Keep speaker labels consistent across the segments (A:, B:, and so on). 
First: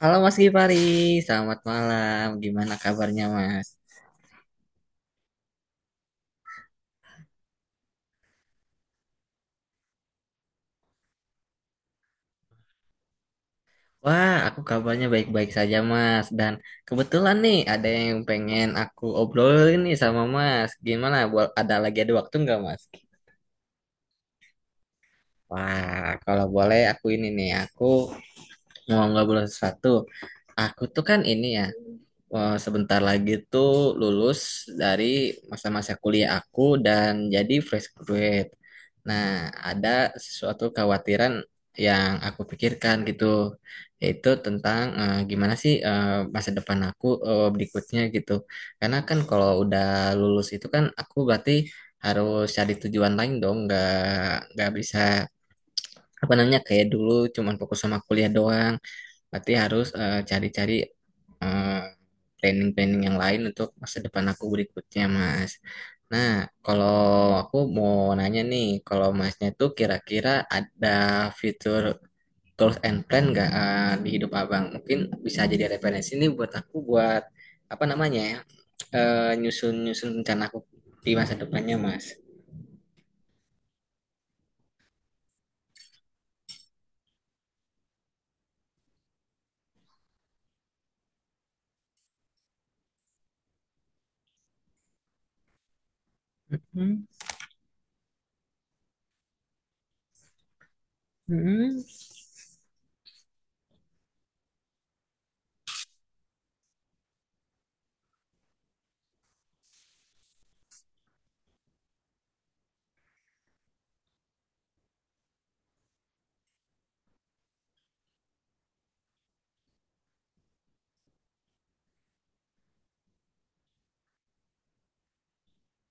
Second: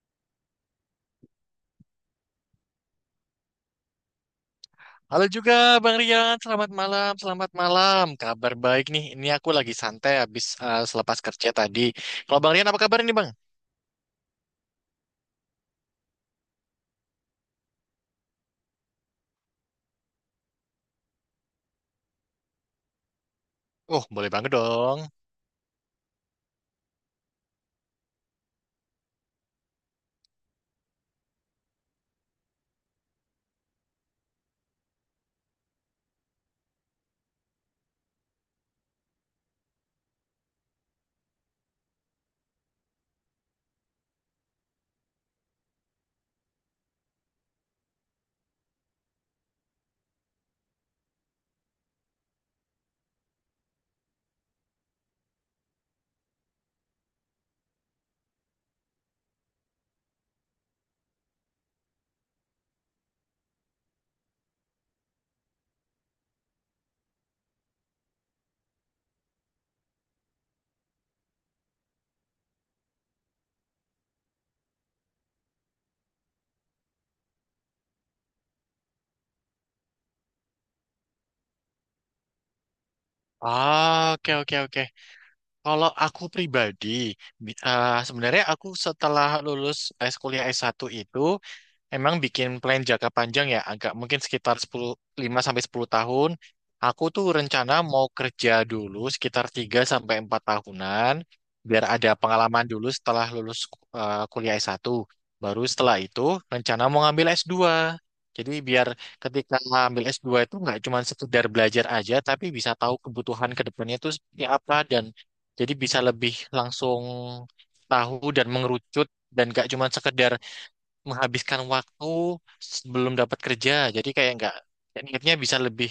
A: Halo Mas Gifari, selamat malam. Gimana kabarnya Mas?
B: Halo juga Bang Rian, selamat malam, selamat malam. Kabar baik nih, ini aku lagi santai habis selepas kerja tadi. Kalau Bang Rian apa kabar ini Bang?
A: Wah, aku kabarnya baik-baik saja Mas. Dan kebetulan nih ada yang pengen aku obrolin nih sama Mas. Gimana? Ada ada waktu nggak Mas?
B: Oh, boleh banget dong.
A: Wah, kalau boleh aku ini nih, aku mau ngobrol sesuatu. Aku tuh kan ini ya, sebentar lagi tuh lulus dari masa-masa kuliah aku dan jadi fresh graduate. Nah, ada sesuatu kekhawatiran yang aku pikirkan gitu, yaitu tentang gimana sih masa depan aku berikutnya gitu. Karena kan kalau udah lulus itu kan aku berarti harus cari tujuan lain dong, nggak bisa apa namanya kayak dulu cuman fokus sama kuliah doang. Berarti harus cari-cari eh, planning-planning yang lain untuk masa depan aku berikutnya, Mas. Nah, kalau aku mau nanya nih, kalau Masnya tuh kira-kira ada fitur goals and plan nggak di hidup Abang? Mungkin bisa jadi referensi nih buat aku buat apa namanya ya, nyusun-nyusun rencana aku di masa depannya, Mas.
B: Ah, oke, oke, oke. Kalau aku pribadi, sebenarnya aku setelah lulus kuliah S1 itu, emang bikin plan jangka panjang ya, agak mungkin sekitar 5 sampai 10 tahun.
A: Hmm.
B: Aku tuh rencana mau kerja dulu sekitar 3 sampai 4 tahunan,
A: Hmm.
B: biar ada pengalaman dulu setelah lulus kuliah S1. Baru setelah itu rencana mau ngambil S2. Jadi biar ketika ngambil S2 itu nggak cuma sekedar belajar aja, tapi bisa tahu kebutuhan ke depannya itu seperti apa dan jadi bisa lebih langsung tahu dan mengerucut dan gak cuma sekedar menghabiskan waktu sebelum dapat kerja. Jadi kayak nggak kayak niatnya bisa lebih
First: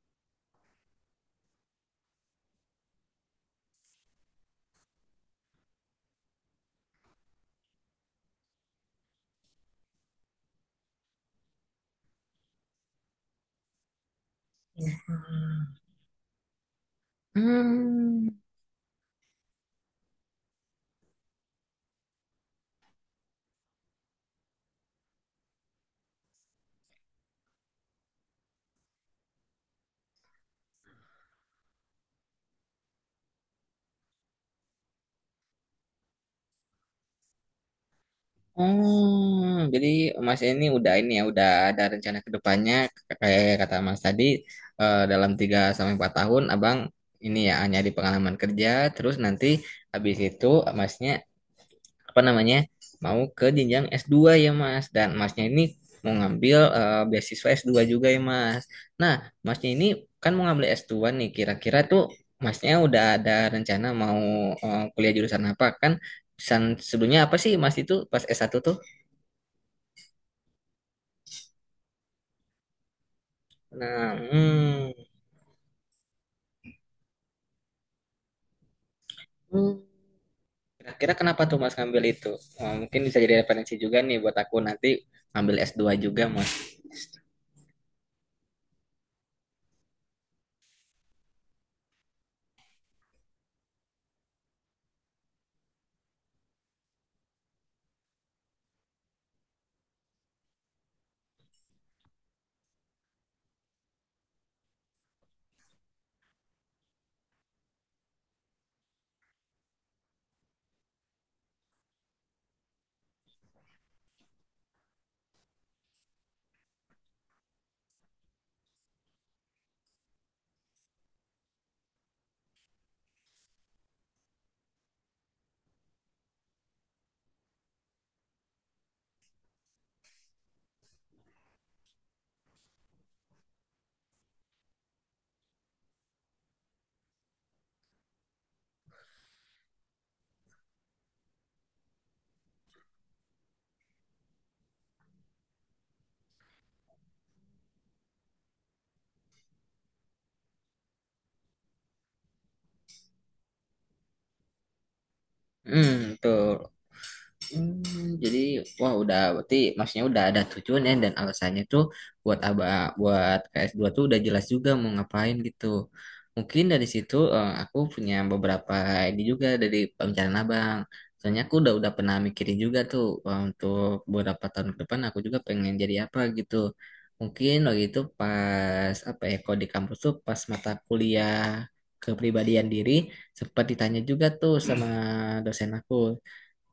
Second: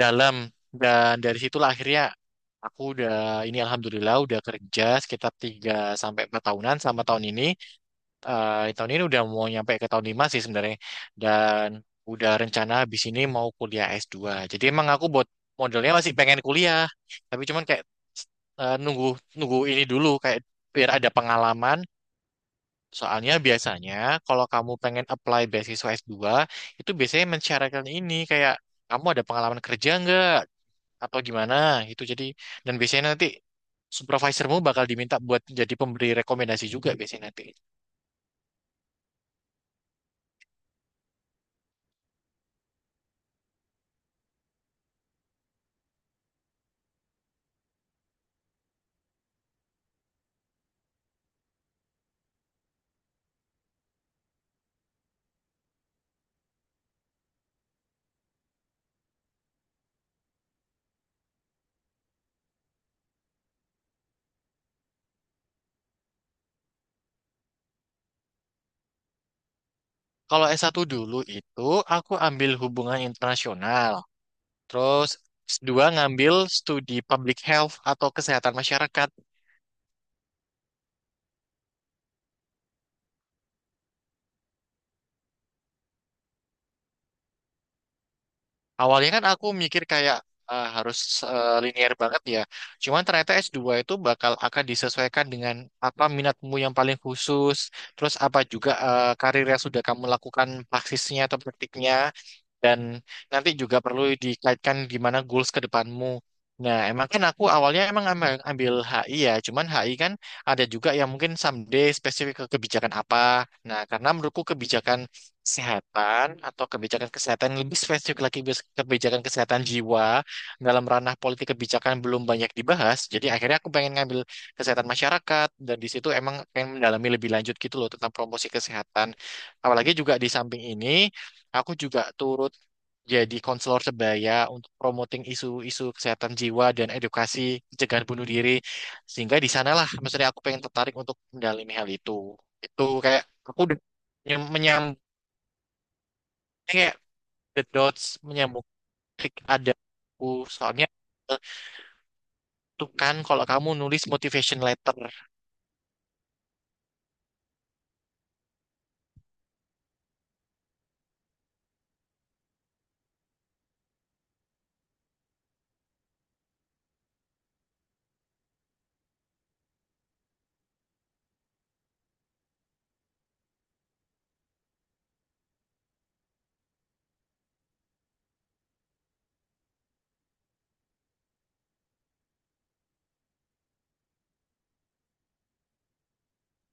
B: dalam, dan dari situlah akhirnya aku udah ini alhamdulillah udah kerja sekitar 3 sampai 4 tahunan sama tahun ini. Tahun ini udah mau nyampe ke tahun 5 sih sebenarnya, dan udah rencana habis ini mau kuliah S2. Jadi emang aku buat modelnya masih pengen kuliah, tapi cuman kayak
A: Hmm.
B: nunggu nunggu ini dulu kayak biar ada pengalaman. Soalnya biasanya kalau kamu pengen apply beasiswa S2 itu biasanya mensyaratkan ini kayak kamu ada pengalaman kerja nggak atau gimana itu, jadi dan biasanya nanti supervisormu bakal diminta buat jadi pemberi rekomendasi juga biasanya nanti.
A: Hmm, jadi Mas ini udah ini ya, udah ada rencana ke depannya kayak kata Mas tadi, dalam 3 sampai 4 tahun Abang ini ya hanya di pengalaman kerja terus nanti habis itu Masnya apa namanya mau ke jenjang S2 ya Mas dan Masnya ini mau ngambil beasiswa s dua juga ya Mas. Nah, Masnya ini kan mau ngambil S2 nih kira-kira tuh Masnya udah ada rencana mau kuliah jurusan apa kan? Jurusan sebelumnya apa sih Mas itu pas S1 tuh?
B: Kalau S1 dulu itu aku ambil hubungan internasional,
A: Nah, hmm.
B: terus S2 ngambil studi public health atau kesehatan masyarakat.
A: Hmm. Kira-kira kenapa tuh Mas ngambil itu? Mungkin bisa jadi referensi juga nih buat aku nanti ngambil S2 juga Mas.
B: Awalnya kan aku mikir kayak harus linear banget ya. Cuman ternyata S2 itu bakal akan disesuaikan dengan apa minatmu yang paling khusus, terus apa juga karir yang sudah kamu lakukan praksisnya atau praktiknya, dan nanti juga perlu dikaitkan gimana goals ke depanmu. Nah, emang kan aku awalnya emang ambil HI ya, cuman HI kan ada juga yang mungkin someday spesifik ke kebijakan apa. Nah, karena menurutku kebijakan kesehatan atau kebijakan kesehatan lebih spesifik lagi kebijakan kesehatan jiwa dalam ranah politik kebijakan belum banyak dibahas. Jadi akhirnya aku pengen ngambil kesehatan masyarakat, dan di situ emang pengen mendalami lebih lanjut gitu loh tentang promosi kesehatan. Apalagi juga di samping ini aku juga turut jadi konselor sebaya untuk promoting isu-isu kesehatan jiwa dan edukasi pencegahan bunuh diri, sehingga di sanalah maksudnya aku pengen tertarik untuk mendalami hal itu. Itu kayak aku udah menyambung the dots, menyambung klik ada aku, soalnya itu kan kalau kamu nulis motivation letter.
A: Hmm, tuh. Hmm, jadi wah udah berarti maksudnya udah ada tujuannya dan alasannya tuh buat aba buat ks dua tuh udah jelas juga mau ngapain gitu. Mungkin dari situ aku punya beberapa ini juga dari pembicaraan Abang. Soalnya aku udah pernah mikirin juga tuh, untuk beberapa tahun ke depan aku juga pengen jadi apa gitu. Mungkin waktu itu pas apa ya, kalau di kampus tuh pas mata kuliah kepribadian diri sempat ditanya juga tuh sama dosen aku,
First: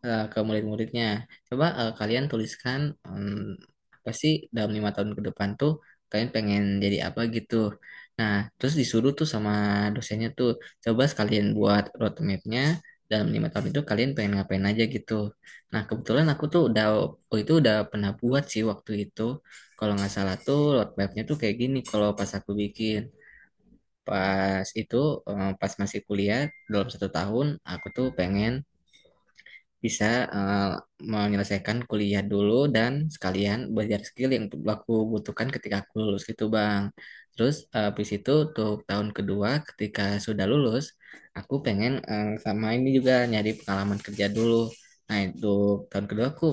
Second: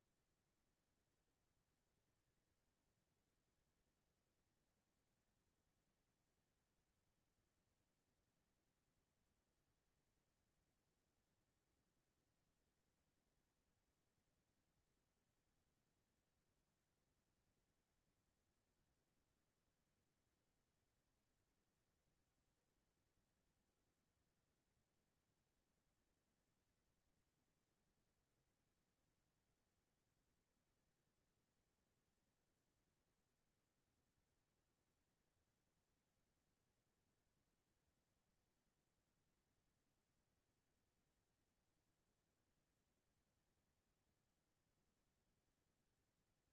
A: ke murid-muridnya. Coba kalian tuliskan, em, apa sih dalam 5 tahun ke depan tuh kalian pengen jadi apa gitu. Nah, terus disuruh tuh sama dosennya tuh coba sekalian buat roadmapnya dalam 5 tahun itu kalian pengen ngapain aja gitu. Nah, kebetulan aku tuh udah oh itu udah pernah buat sih waktu itu. Kalau nggak salah tuh roadmapnya tuh kayak gini kalau pas aku bikin. Pas itu pas masih kuliah dalam 1 tahun aku tuh pengen bisa eh, menyelesaikan kuliah dulu dan sekalian belajar skill yang aku butuhkan ketika aku lulus gitu Bang. Terus habis itu untuk tahun kedua ketika sudah lulus, aku pengen sama ini juga nyari pengalaman kerja dulu. Nah, itu tahun kedua aku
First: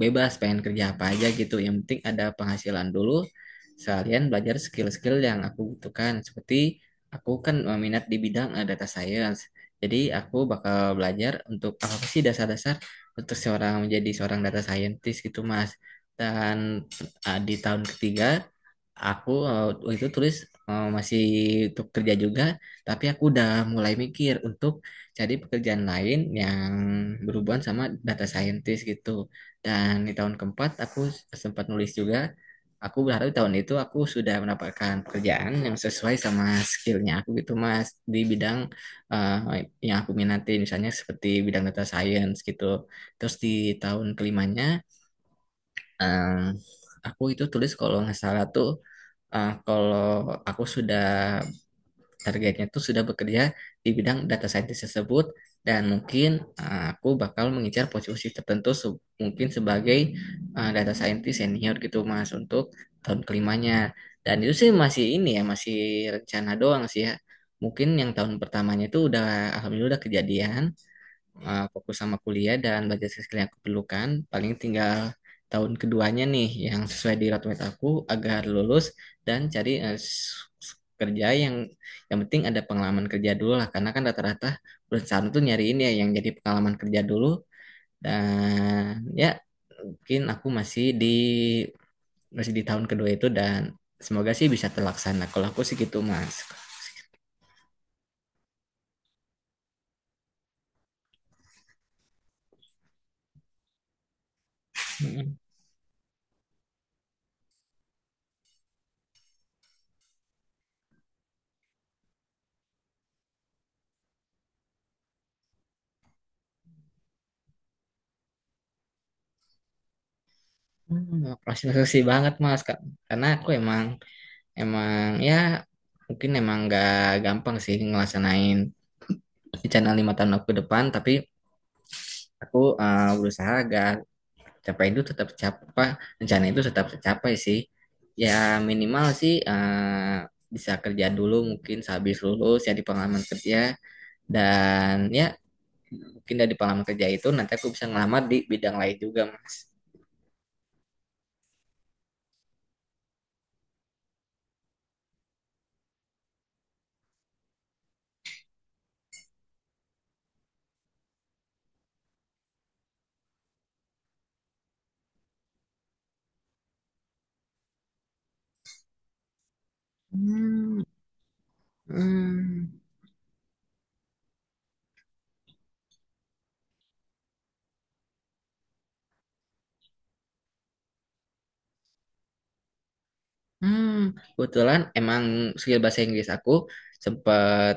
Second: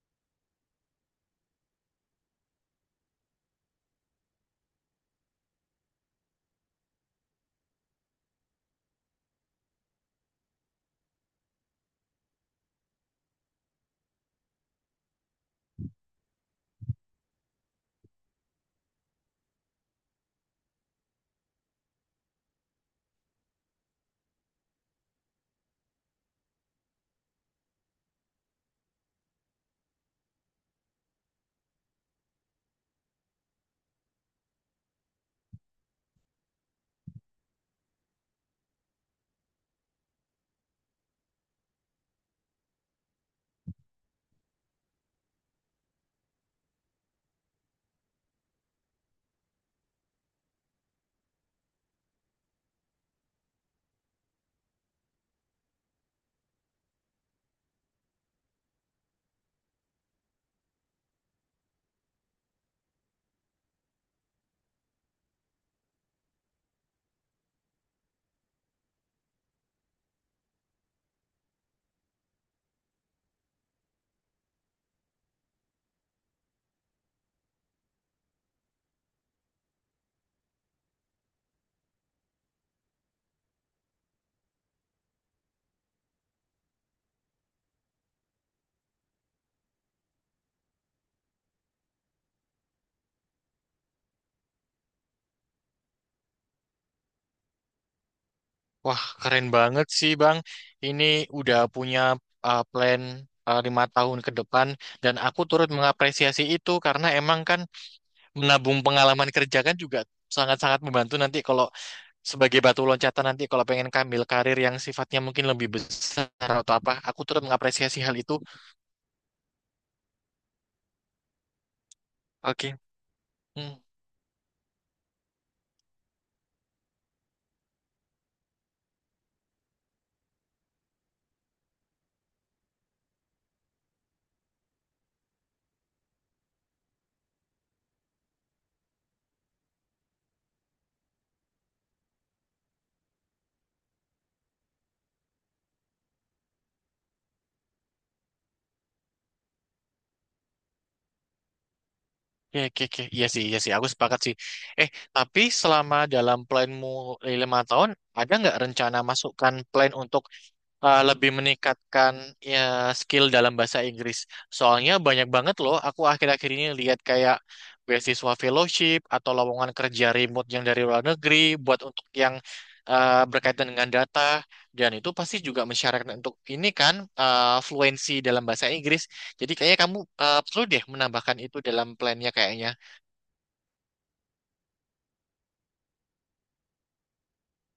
A: bebas pengen kerja apa aja gitu yang penting ada penghasilan dulu sekalian belajar skill-skill yang aku butuhkan seperti aku kan minat di bidang data science, jadi aku bakal belajar untuk apa sih dasar-dasar untuk seorang menjadi seorang data scientist gitu Mas. Dan di tahun ketiga aku waktu itu tulis masih untuk kerja juga, tapi aku udah mulai mikir untuk cari pekerjaan lain yang berhubungan sama data scientist gitu. Dan di tahun keempat aku sempat nulis juga. Aku berharap di tahun itu aku sudah mendapatkan pekerjaan yang sesuai sama skillnya aku gitu Mas di bidang yang aku minati misalnya seperti bidang data science gitu. Terus di tahun kelimanya eh, aku itu tulis kalau nggak salah tuh, kalau aku sudah targetnya itu sudah bekerja di bidang data scientist tersebut dan mungkin aku bakal mengincar posisi tertentu, mungkin sebagai data scientist senior gitu Mas untuk tahun kelimanya. Dan itu sih masih ini ya masih rencana doang sih ya. Mungkin yang tahun pertamanya itu udah alhamdulillah udah kejadian, fokus sama kuliah dan belajar skill yang aku perlukan. Paling tinggal tahun keduanya nih yang sesuai di roadmap aku agar lulus dan cari kerja yang penting ada pengalaman kerja dulu lah karena kan rata-rata perusahaan tuh nyariin ya yang jadi pengalaman kerja dulu dan ya mungkin aku masih di tahun kedua itu dan semoga sih bisa terlaksana. Kalau aku sih gitu Mas.
B: Wah, keren banget sih, Bang. Ini udah punya plan 5 tahun ke depan, dan
A: Hmm,
B: aku turut mengapresiasi itu, karena emang kan menabung pengalaman kerja kan juga sangat-sangat membantu nanti kalau sebagai batu loncatan nanti kalau pengen kambil karir yang sifatnya mungkin lebih besar atau apa. Aku turut mengapresiasi hal itu.
A: makasih banget Mas
B: Oke.
A: Kak. Karena aku
B: Hmm.
A: emang Emang ya mungkin emang nggak gampang sih ngelaksanain rencana 5 tahun aku ke depan, tapi aku berusaha agar capai itu tetap capai, rencana itu tetap tercapai sih. Ya minimal sih bisa kerja dulu mungkin sehabis lulus ya di pengalaman kerja dan ya mungkin dari pengalaman kerja itu nanti aku bisa ngelamar di bidang lain juga Mas.
B: Ya, oke, oke. Iya sih, iya sih. Aku sepakat sih. Eh, tapi selama dalam planmu 5 tahun, ada nggak rencana masukkan plan untuk lebih meningkatkan ya, skill dalam bahasa Inggris? Soalnya banyak banget loh. Aku akhir-akhir ini lihat kayak beasiswa fellowship atau lowongan kerja remote yang
A: Hmm,
B: dari luar negeri buat untuk yang
A: hmm.
B: berkaitan dengan data. Dan itu pasti juga mensyaratkan untuk ini kan fluensi dalam bahasa Inggris. Jadi kayaknya kamu perlu deh menambahkan itu dalam plannya kayaknya.
A: Hmm, kebetulan emang skill bahasa Inggris aku sempat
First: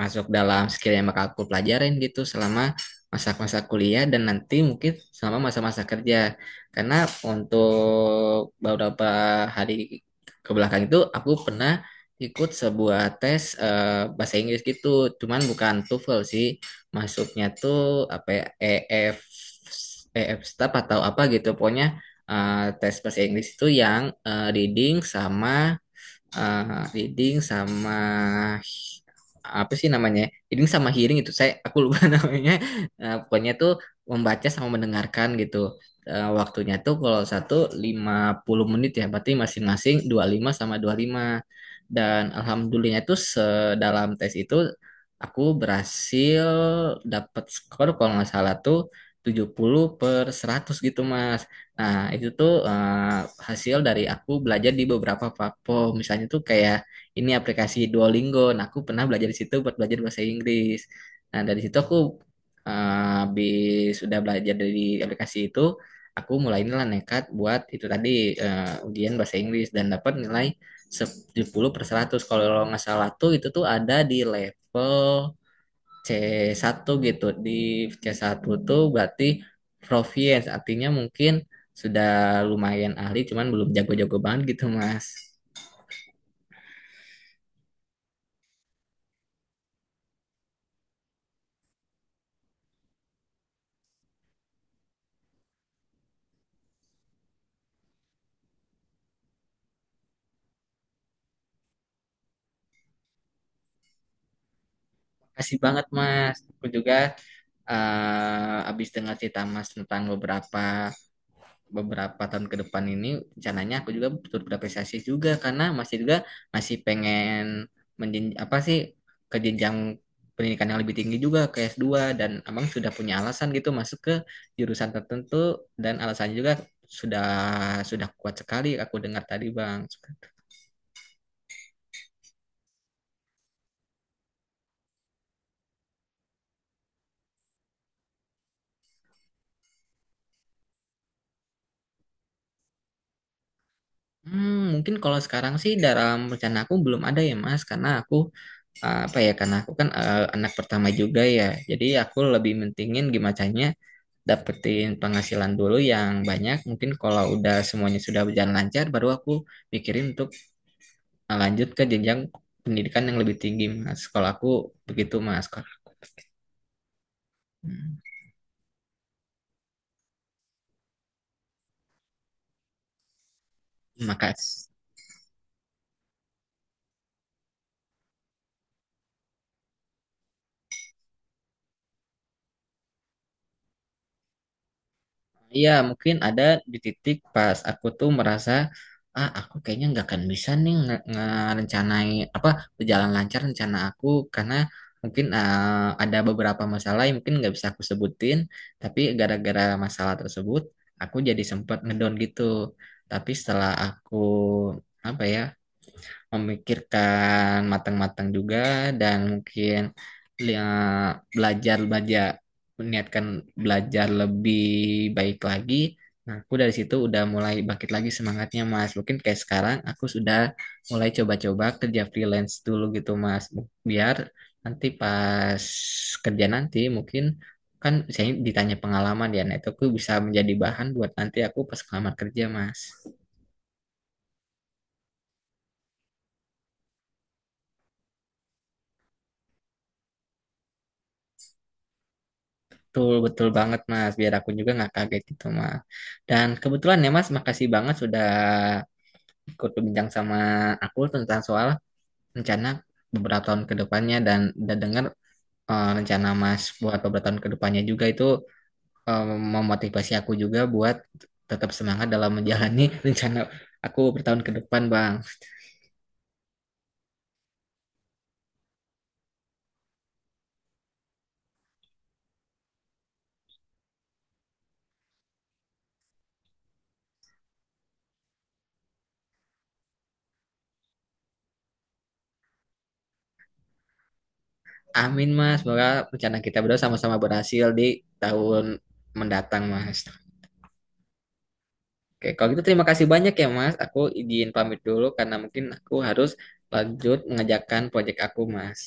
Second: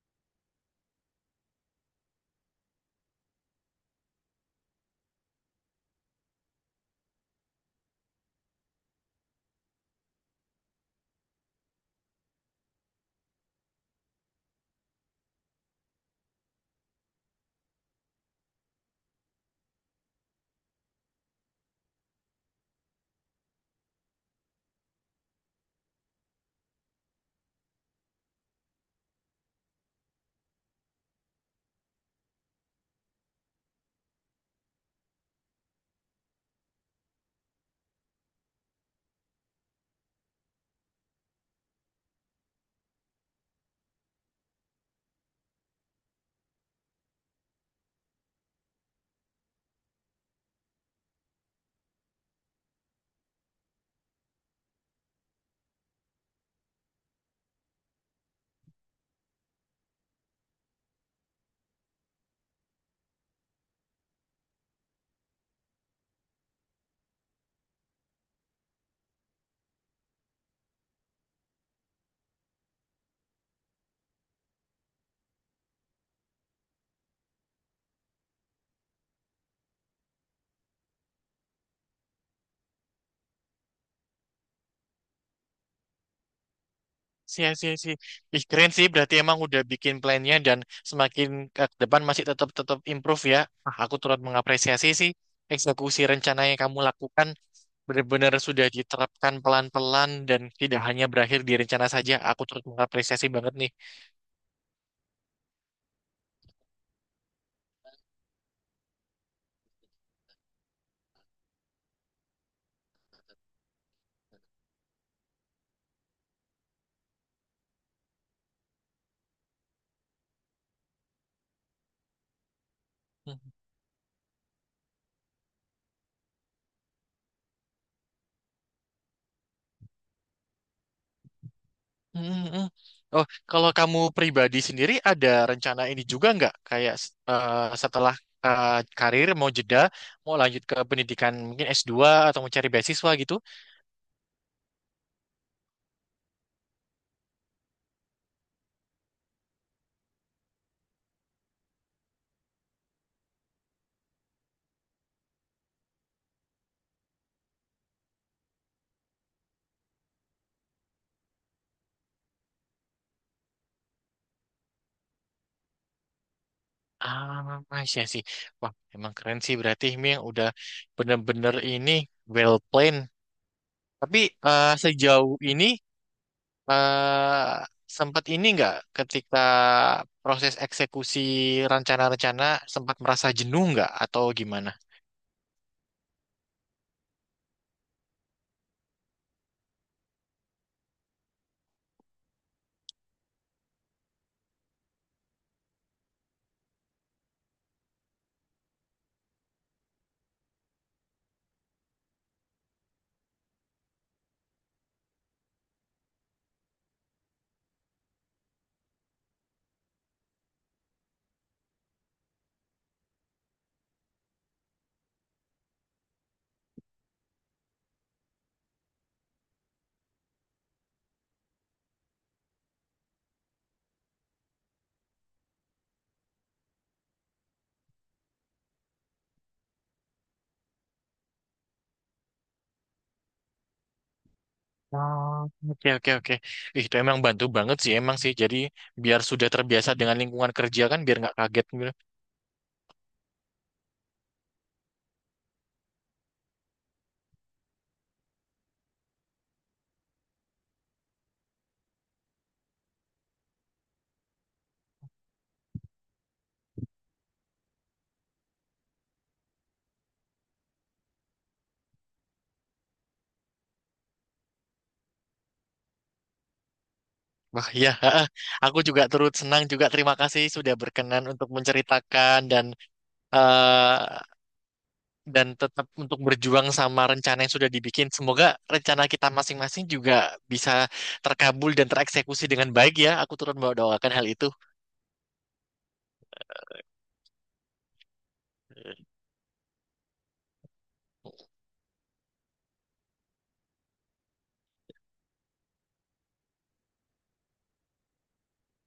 A: masuk dalam skill yang bakal aku pelajarin gitu selama masa-masa kuliah dan nanti mungkin selama masa-masa kerja. Karena untuk beberapa hari ke belakang itu aku pernah ikut sebuah tes bahasa Inggris gitu, cuman bukan TOEFL sih. Masuknya tuh apa ya, EF EF staff atau apa gitu. Pokoknya tes bahasa Inggris itu yang reading sama apa sih namanya? Reading sama hearing itu aku lupa namanya. Eh, pokoknya tuh membaca sama mendengarkan gitu. Eh, waktunya tuh kalau 1 50 menit ya, berarti masing-masing 25 sama 25. Dan alhamdulillahnya tuh sedalam tes itu aku berhasil dapat skor kalau nggak salah tuh 70/100 gitu Mas. Nah, itu tuh hasil dari aku belajar di beberapa platform. Misalnya tuh kayak ini aplikasi Duolingo. Nah, aku pernah belajar di situ buat belajar bahasa Inggris. Nah, dari situ aku eh, habis sudah belajar dari aplikasi itu, aku mulai nilai nekat buat itu tadi ujian bahasa Inggris dan dapat nilai 10 per 100. Kalau nggak salah tuh itu tuh ada di level C1 gitu. Di C1 tuh berarti proficiency artinya mungkin sudah lumayan ahli cuman belum jago-jago banget gitu, Mas.
B: Sih, sih, sih. Ih, keren sih. Berarti emang udah bikin plannya dan semakin ke depan masih tetap tetap improve ya. Ah, aku turut mengapresiasi sih eksekusi rencana yang kamu lakukan benar-benar sudah diterapkan pelan-pelan dan tidak hanya berakhir di rencana saja. Aku turut mengapresiasi banget nih.
A: Makasih banget, Mas. Aku juga habis dengar cerita Mas tentang beberapa beberapa tahun ke depan ini rencananya aku juga betul berapresiasi juga karena masih pengen menjen apa sih ke jenjang pendidikan yang lebih tinggi juga ke S2 dan abang sudah punya
B: Hmm,
A: alasan gitu masuk ke jurusan tertentu dan alasannya juga sudah sudah kuat sekali aku dengar tadi bang.
B: hmm, hmm. Oh, kalau kamu pribadi sendiri ada rencana ini juga nggak? Kayak setelah eh, karir mau jeda, mau lanjut ke pendidikan mungkin S2 atau mau cari beasiswa gitu?
A: Hmm, mungkin kalau sekarang sih dalam rencana aku belum ada ya Mas karena aku apa ya karena aku kan anak pertama juga ya. Jadi aku lebih mentingin gimana caranya dapetin penghasilan dulu yang banyak. Mungkin kalau udah semuanya sudah berjalan lancar, baru aku pikirin untuk lanjut ke jenjang pendidikan yang lebih tinggi, Mas. Kalau aku begitu, Mas. Kalau-
B: Ah,
A: Hmm.
B: iya sih. Wah, emang keren sih, berarti ini yang udah bener-bener ini well planned. Tapi
A: Makasih.
B: sejauh ini eh sempat ini nggak ketika proses eksekusi rencana-rencana sempat merasa jenuh nggak atau gimana?
A: Iya, mungkin ada di titik pas aku tuh merasa, ah, aku kayaknya nggak akan bisa nih ngerencanain apa berjalan lancar rencana aku karena mungkin ah, ada beberapa masalah yang mungkin nggak bisa aku sebutin, tapi gara-gara masalah tersebut aku jadi sempat ngedown gitu. Tapi setelah aku apa ya? Memikirkan matang-matang juga dan mungkin ya, belajar belajar niatkan belajar lebih baik lagi. Nah, aku dari situ udah mulai bangkit lagi semangatnya, Mas. Mungkin kayak sekarang aku sudah mulai coba-coba kerja freelance dulu gitu, Mas. Biar nanti pas kerja nanti mungkin kan ditanya pengalaman ya, nah itu aku bisa menjadi bahan buat nanti aku pas kelamar kerja, Mas.
B: Oh, oke, oke, oke. Ih, itu emang bantu banget sih, emang sih. Jadi biar sudah terbiasa dengan lingkungan kerja kan, biar nggak kaget gitu.
A: Betul, betul banget Mas. Biar aku juga nggak kaget gitu Mas. Dan kebetulan ya Mas, makasih banget sudah ikut berbincang sama aku tentang soal rencana beberapa tahun ke depannya dan udah dengar rencana Mas buat beberapa tahun ke depannya juga itu eh, memotivasi aku juga buat tetap semangat dalam menjalani rencana aku bertahun ke depan Bang.
B: Wah, ya, aku juga turut senang juga. Terima kasih sudah berkenan untuk menceritakan eh, dan tetap untuk berjuang sama rencana yang sudah dibikin. Semoga rencana kita masing-masing juga bisa terkabul dan tereksekusi dengan baik ya. Aku turut mendoakan hal itu.
A: Amin Mas, semoga rencana kita berdua sama-sama berhasil di tahun mendatang Mas. Oke, kalau gitu terima kasih banyak ya Mas. Aku izin pamit dulu karena mungkin aku harus lanjut mengerjakan proyek aku Mas.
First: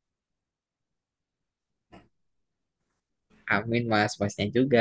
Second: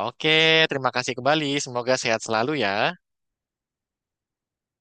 B: Oke, terima kasih kembali. Semoga sehat selalu ya.
A: Amin Mas, Masnya juga.